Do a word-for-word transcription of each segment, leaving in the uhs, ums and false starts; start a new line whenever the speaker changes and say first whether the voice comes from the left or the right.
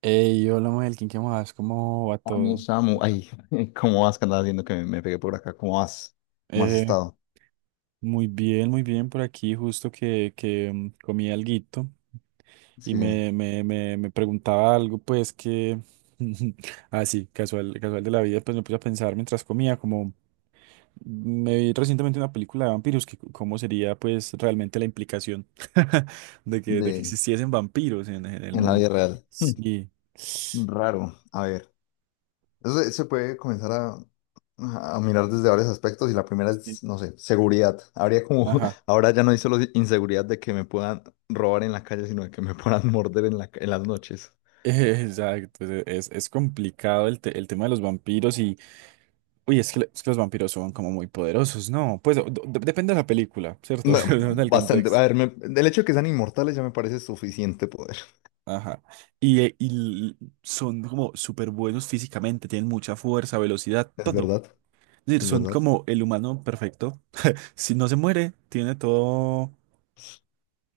right: Hey, hola Melkin, ¿qué más? ¿Cómo va
left: Oye,
right: todo?
left: Samu,
right: Eso.
left: ay, ¿cómo vas? ¿Qué andas haciendo que me, me pegué por acá? ¿Cómo vas? ¿Cómo has
right: Eh,
left: estado?
right: Muy bien, muy bien por aquí, justo que, que mm, comí alguito y
left: Sí, sí,
right: me, me, me, me preguntaba algo, pues que, ah sí, casual, casual de la vida, pues me puse a pensar mientras comía, como me vi recientemente una película de vampiros, que c- cómo sería pues realmente la implicación de que, de que
left: de,
right: existiesen vampiros en, en el
left: en la vida
right: mundo.
left: real.
right: Sí. Sí.
left: Raro. A ver, eso se, se puede comenzar a, a mirar desde varios aspectos y la primera es, no sé, seguridad. Habría como,
right: Ajá.
left: ahora ya no hay solo inseguridad de que me puedan robar en la calle, sino de que me puedan morder en la, ca- en las noches.
right: Exacto, es, es- es complicado el, te- el tema de los vampiros y... Uy, es que, es que los vampiros son como muy poderosos, ¿no? Pues o- de- depende de la película, ¿cierto?
left: No,
right: Depende del
left: bastante. A
right: contexto.
left: ver, me- el hecho de que sean inmortales ya me parece suficiente poder.
right: Ajá. Y, eh, y l- son como súper buenos físicamente, tienen mucha fuerza, velocidad,
left: Es
right: todo.
left: verdad,
right: Es decir,
left: es
right: son
left: verdad.
right: como el humano perfecto. Si no se muere, tiene todo...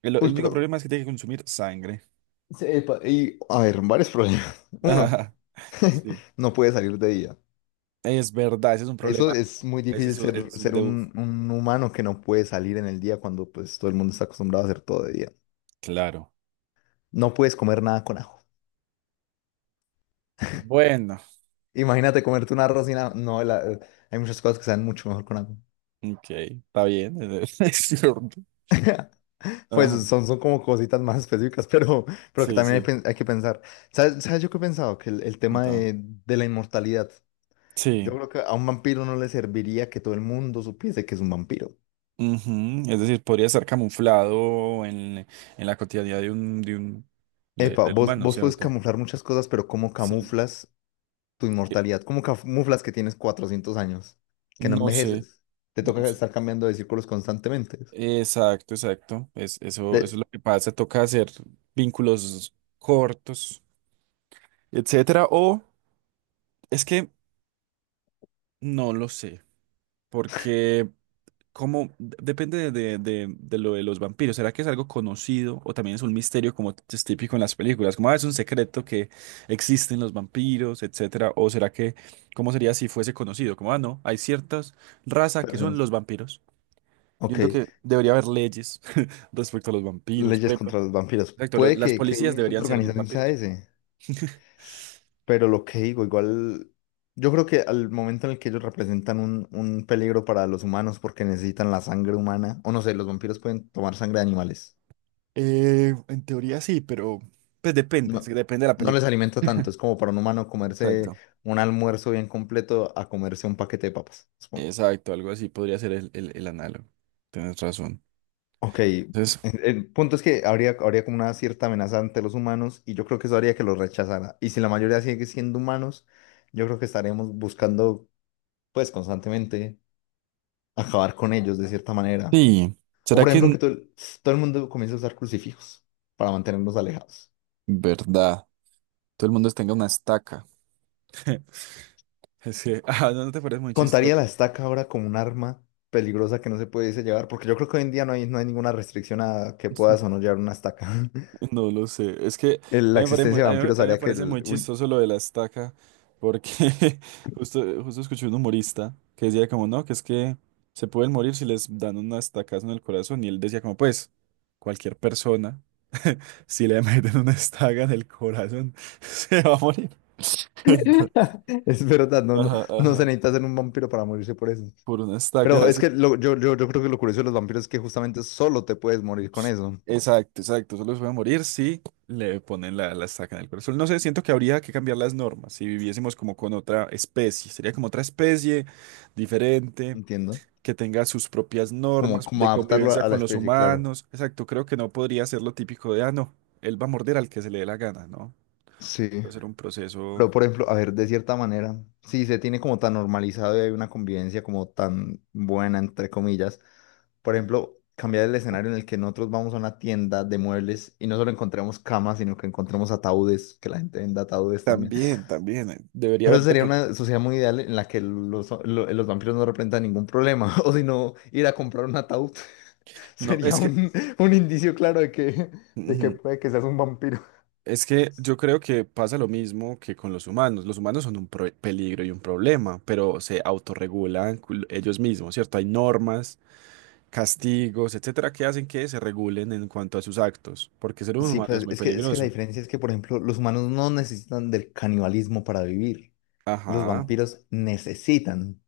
right: El, el
left: Uy,
right: único
left: pero
right: problema es que tiene que consumir sangre.
left: sí, epa, y a ver, varios problemas. Uno,
right: Ajá, sí.
left: no puede salir de día.
right: Es verdad, ese es un
left: Eso
right: problema.
left: es muy
right: Ese
left: difícil
right: es un, ese
left: ser,
right: es un
left: ser
right: debuff.
left: un, un humano que no puede salir en el día cuando pues todo el mundo está acostumbrado a hacer todo de día.
right: Claro.
left: No puedes comer nada con ajo.
right: Bueno,
left: Imagínate comerte un arroz sin ajo. No, la- Hay muchas cosas que saben mucho mejor con ajo.
right: ok, está bien, es es cierto.
left: Pues
right: Ajá,
left: son, son como cositas más específicas, pero, pero que
right: sí,
left: también hay,
right: sí,
left: pen- hay que pensar. ¿Sabes, sabes yo qué he pensado? Que el, el tema
right: contame.
left: de, de la inmortalidad. Yo
right: Sí,
left: creo que a un vampiro no le serviría que todo el mundo supiese que es un vampiro.
right: ujú. Es decir, podría estar camuflado en, en la cotidianidad de un, de un, de-
left: Epa,
right: del
left: vos,
right: humano,
left: vos puedes
right: ¿cierto?
left: camuflar muchas cosas, pero ¿cómo
right: Sí,
left: camuflas tu
right: que-
left: inmortalidad? ¿Cómo camuflas que tienes cuatrocientos años? Que no
right: no sé,
left: envejeces. Te
right: no
left: toca
right: sé.
left: estar cambiando de círculos constantemente.
right: Exacto, exacto. Es, eso, eso es
left: De
right: lo que pasa, toca hacer vínculos cortos, etcétera, o es que no lo sé, porque. Como depende de, de, de lo de los vampiros, ¿será que es algo conocido o también es un misterio como es típico en las películas? Como, "Ah, es un secreto que existen los vampiros, etcétera"? ¿O será que cómo sería si fuese conocido? Como, ah, no, hay ciertas razas que son
left: personas.
right: los vampiros. Yo
left: Ok,
right: entiendo que debería haber leyes respecto a los vampiros, por
left: leyes
right: ejemplo.
left: contra los vampiros.
right: Exacto, lo-
left: Puede
right: las
left: que, que
right: policías
left: un intento
right: deberían
left: de
right: ser
left: organización sea
right: vampiros.
left: ese, pero lo que digo, igual. Yo creo que al momento en el que ellos representan un, un peligro para los humanos porque necesitan la sangre humana, o no sé, los vampiros pueden tomar sangre de animales.
right: Eh, en teoría sí, pero pues depende, sí,
left: No,
right: depende de la
left: no les
right: película.
left: alimenta tanto. Es como para un humano comerse
right: Exacto.
left: un almuerzo bien completo a comerse un paquete de papas, supongo.
right: Exacto, algo así podría ser el, el, el análogo. Tienes razón.
left: Ok. El,
right: Entonces,
left: el punto es que habría, habría como una cierta amenaza ante los humanos y yo creo que eso haría que los rechazara. Y si la mayoría sigue siendo humanos, yo creo que estaremos buscando, pues, constantemente acabar con ellos de cierta manera.
right: sí,
left: O
right: ¿será
left: por
right: que
left: ejemplo,
right: en
left: que todo, el- todo el mundo comience a usar crucifijos para mantenernos alejados.
right: verdad todo el mundo tenga una estaca? Es que, ah, no, no te parece muy
left: Contaría
right: chistoso.
left: la estaca ahora como un arma peligrosa que no se puede llevar, porque yo creo que hoy en día no hay, no hay ninguna restricción a que puedas o no llevar una estaca.
right: No lo sé. Es que
left: El-
right: a
left: la
right: mí me parece muy,
left: existencia
right: a
left: de
right: mí me-
left: vampiros
right: a mí me
left: haría que
right: parece
left: el,
right: muy
left: un-
right: chistoso lo de la estaca, porque justo, justo escuché un humorista que decía como, no, que es que se pueden morir si les dan una estacazo en el corazón. Y él decía como, pues, cualquier persona, si le meten una estaca en el corazón, se va a morir. Entonces,
left: Es verdad, no, no,
right: ajá,
left: no se
right: ajá,
left: necesita ser un vampiro para morirse por eso.
right: por una
left: Pero
right: estaca.
left: es que lo- yo, yo, yo creo que lo curioso de los vampiros es que justamente solo te puedes morir con eso,
right: Exacto, exacto. Solo se puede morir si le ponen la, la estaca en el corazón. No sé, siento que habría que cambiar las normas si viviésemos como con otra especie. Sería como otra especie diferente,
left: entiendo.
right: que tenga sus propias
left: Como,
right: normas
left: como
right: de
left: adaptarlo a,
right: convivencia
left: a la
right: con los
left: especie, claro.
right: humanos. Exacto, creo que no podría ser lo típico de, ah, no, él va a morder al que se le dé la gana, ¿no?
left: Sí.
right: Va a ser un proceso.
left: Pero por ejemplo, a ver, de cierta manera, si se tiene como tan normalizado y hay una convivencia como tan buena, entre comillas. Por ejemplo, cambiar el escenario en el que nosotros vamos a una tienda de muebles y no solo encontremos camas, sino que encontremos ataúdes, que la gente venda ataúdes también.
right: También, también. eh, Debería
left: Pero eso
right: haber de
left: sería
right: pronto.
left: una sociedad muy ideal en la que los, lo- los vampiros no representan ningún problema. O si no, ir a comprar un ataúd
right: No,
left: sería
right: es que.
left: un, un indicio claro de que, de que
right: Ujú.
left: puede que seas un vampiro.
right: Es que yo creo que pasa lo mismo que con los humanos. Los humanos son un pro- peligro y un problema, pero se autorregulan cul- ellos mismos, ¿cierto? Hay normas, castigos, etcétera, que hacen que se regulen en cuanto a sus actos, porque ser un
left: Sí,
right: humano es
left: pues
right: muy
left: es que, es que la
right: peligroso.
left: diferencia es que, por ejemplo, los humanos no necesitan del canibalismo para vivir. Los
right: Ajá,
left: vampiros necesitan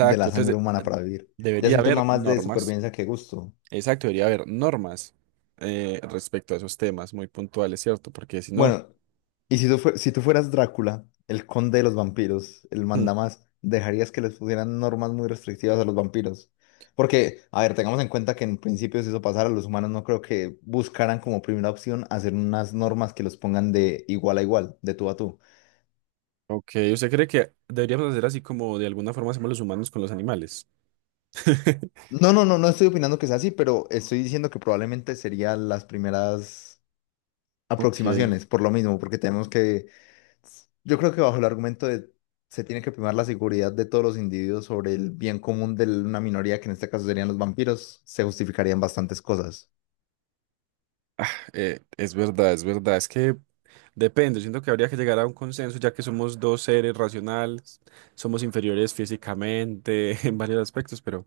left: de la sangre
right: Entonces,
left: humana
right: de-
left: para vivir. Ya es
right: debería
left: un
right: haber
left: tema más de
right: normas,
left: supervivencia que gusto.
right: exacto, debería haber normas eh, respecto a esos temas muy puntuales, ¿cierto? Porque si no,
left: Bueno, y si tú, fue- si tú fueras Drácula, el conde de los vampiros, el
right: hmm,
left: mandamás, ¿dejarías que les pusieran normas muy restrictivas a los vampiros? Porque, a ver, tengamos en cuenta que en principio si eso pasara, los humanos no creo que buscaran como primera opción hacer unas normas que los pongan de igual a igual, de tú a tú.
right: ok, ¿usted cree que deberíamos hacer así como de alguna forma hacemos los humanos con los animales?
left: No, no, no, no estoy opinando que sea así, pero estoy diciendo que probablemente serían las primeras
right: Ok.
left: aproximaciones, por lo mismo, porque tenemos que. Yo creo que bajo el argumento de se tiene que primar la seguridad de todos los individuos sobre el bien común de una minoría, que en este caso serían los vampiros, se justificarían bastantes cosas.
right: Ah, eh, es verdad, es verdad. Es que depende. Siento que habría que llegar a un consenso, ya que somos dos seres racionales, somos inferiores físicamente en varios aspectos, pero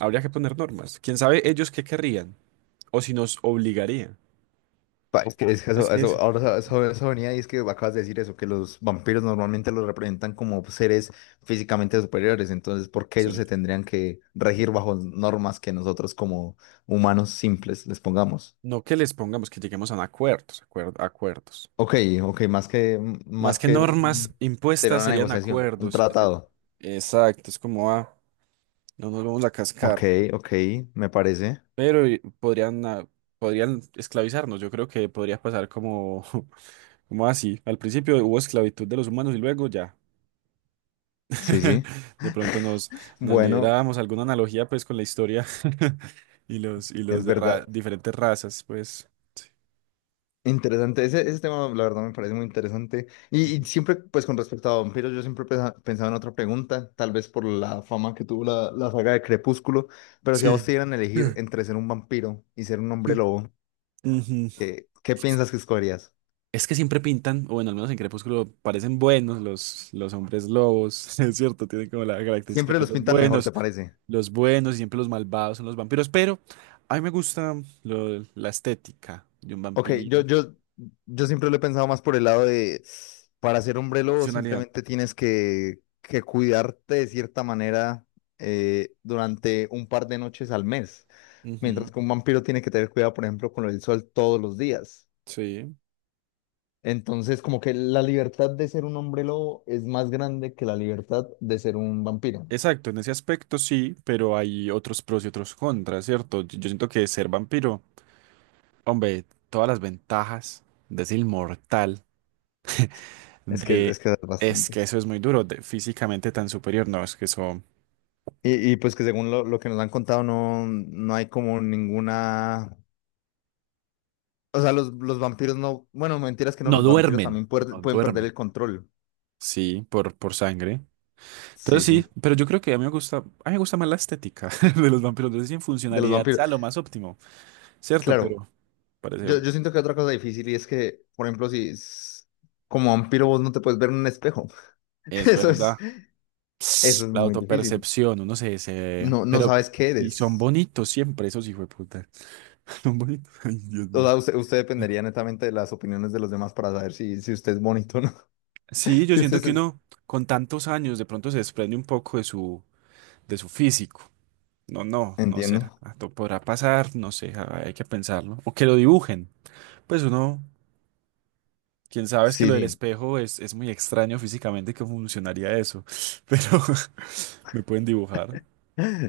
right: habría que poner normas. ¿Quién sabe ellos qué querrían o si nos obligaría?
left: Pa, es que, ujú, es que
right: Es
left: eso,
right: que
left: eso,
right: es.
left: ahora eso, eso venía y es que acabas de decir eso, que los vampiros normalmente los representan como seres físicamente superiores, entonces, ¿por qué
right: Sí.
left: ellos se tendrían que regir bajo normas que nosotros como humanos simples les pongamos?
right: No que les pongamos, que lleguemos a un acuerdos, acuer- acuerdos.
left: Ok, ok, más que,
right: Más
left: más
right: que
left: que
right: normas
left: un- sería
right: impuestas
left: una
right: serían
left: negociación, un
right: acuerdos. Este-
left: tratado.
right: exacto, es como, ah, no nos vamos a cascar.
left: Ok, ok, me parece.
right: Pero y- podrían, ah, podrían esclavizarnos. Yo creo que podría pasar como, como así. Al principio hubo esclavitud de los humanos y luego ya.
left: Sí, sí.
right: De pronto nos, nos
left: Bueno,
right: liberábamos. Alguna analogía pues con la historia y los, y los
left: es
right: de
left: verdad.
right: ra- diferentes razas, pues.
left: Interesante. Ese, ese tema, la verdad, me parece muy interesante. Y, y
right: Ujú.
left: siempre, pues con respecto a vampiros, yo siempre pesa- pensaba en otra pregunta, tal vez por la fama que tuvo la, la saga de Crepúsculo, pero si a vos
right: Sí.
left: te dieran a elegir
right: Eh,
left: entre ser un vampiro y ser un
right: sí.
left: hombre lobo,
right: Ujú.
left: ¿qué, qué piensas que escogerías?
right: Es que siempre pintan, o bueno, al menos en Crepúsculo parecen buenos los, los hombres lobos, es cierto, tienen como la característica de
left: Siempre
right: ser
left: los
right: los
left: pintan mejor, ¿te
right: buenos.
left: parece?
right: Los buenos, y siempre los malvados son los vampiros, pero a mí me gusta lo- la estética de un
left: Ok, yo,
right: vampiro.
left: yo, yo siempre lo he pensado más por el lado de, para ser hombrelo
right: Funcionalidad.
left: simplemente tienes que, que cuidarte de cierta manera, eh, durante un par de noches al mes, mientras
right: Ujú,
left: que un vampiro tiene que tener cuidado, por ejemplo, con el sol todos los días.
right: sí.
left: Entonces, como que la libertad de ser un hombrelo es más grande que la libertad de ser un vampiro.
right: Exacto, en ese aspecto sí, pero hay otros pros y otros contras, ¿cierto? Yo, yo siento que ser vampiro, hombre, todas las ventajas de ser inmortal,
left: Es que
right: de...
left: es que es
right: Es que
left: bastante.
right: eso es muy duro, de físicamente tan superior, no, es que eso...
left: Y, y pues que según lo, lo que nos han contado, no, no hay como ninguna. O sea, los, los vampiros no. Bueno, mentiras que no,
right: No
left: los vampiros
right: duermen.
left: también puer-
right: No
left: pueden perder
right: duermen.
left: el control.
right: Sí, por, por sangre. Entonces
left: Sí, sí.
right: sí, pero yo creo que a mí me gusta, a mí me gusta más la estética de los vampiros. Entonces en
left: De los
right: funcionalidad
left: vampiros.
right: sea lo más óptimo, ¿cierto?
left: Claro,
right: Pero parece,
left: yo, yo siento que otra cosa difícil y es que, por ejemplo, si s- como vampiro vos no te puedes ver en un espejo.
right: es
left: Eso es,
right: verdad.
left: eso es
right: La
left: muy difícil.
right: autopercepción, uno se, se...
left: No, no
right: Pero,
left: sabes qué
right: y son
left: eres.
right: bonitos siempre, esos hijos de puta. Son bonitos. Ay, Dios
left: O
right: mío.
left: sea, usted, usted dependería netamente de las opiniones de los demás para saber si, si usted es bonito o no.
right: Sí, yo
left: Si
right: siento
left: usted
right: que
left: es.
right: uno con tantos años de pronto se desprende un poco de su, de su físico. No, no, no será.
left: Entiendo.
right: Ah, to- podrá pasar, no sé, ah, hay que pensarlo. O que lo dibujen. Pues uno, quién sabe, es que
left: Sí,
right: lo del
left: sí.
right: espejo es, es muy extraño físicamente que funcionaría eso, pero me pueden dibujar.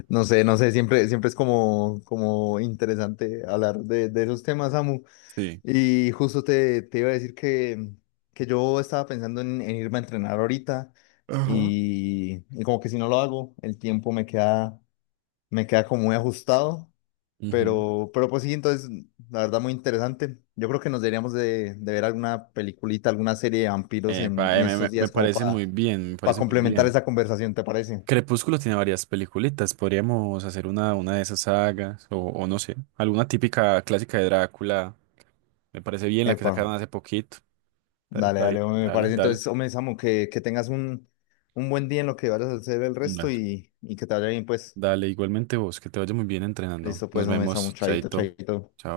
left: No sé, no sé, siempre, siempre es como, como interesante hablar de, de esos temas, Samu.
right: Sí.
left: Y justo te, te iba a decir que, que yo estaba pensando en, en irme a entrenar ahorita
right: Ajá.
left: y, y como que si no lo hago, el tiempo me queda, me queda como muy ajustado,
right: Ujú.
left: pero, pero pues sí, entonces la verdad muy interesante. Yo creo que nos deberíamos de, de ver alguna peliculita, alguna serie de vampiros en,
right: Epa,
left: en
right: eh, me, me-
left: estos
right: me
left: días como
right: parece
left: para
right: muy bien, me
left: para
right: parece muy
left: complementar
right: bien.
left: esa conversación, ¿te parece?
right: Crepúsculo tiene varias peliculitas, podríamos hacer una, una de esas sagas, o, o no sé, alguna típica clásica de Drácula. Me parece bien la que
left: Epa,
right: sacaron hace poquito. Está
left: dale,
right: está bien,
left: dale, hombre, me
right: dale,
left: parece.
right: dale.
left: Entonces, hombre, Samu, que, que tengas un, un buen día en lo que vayas a hacer el resto
right: Dale,
left: y, y que te vaya bien, pues.
right: dale, igualmente vos, que te vaya muy bien entrenando.
left: Listo,
right: Nos
left: pues, hombre, estamos
right: vemos,
left: chaito,
right: chaito.
left: chaito.
right: Chao.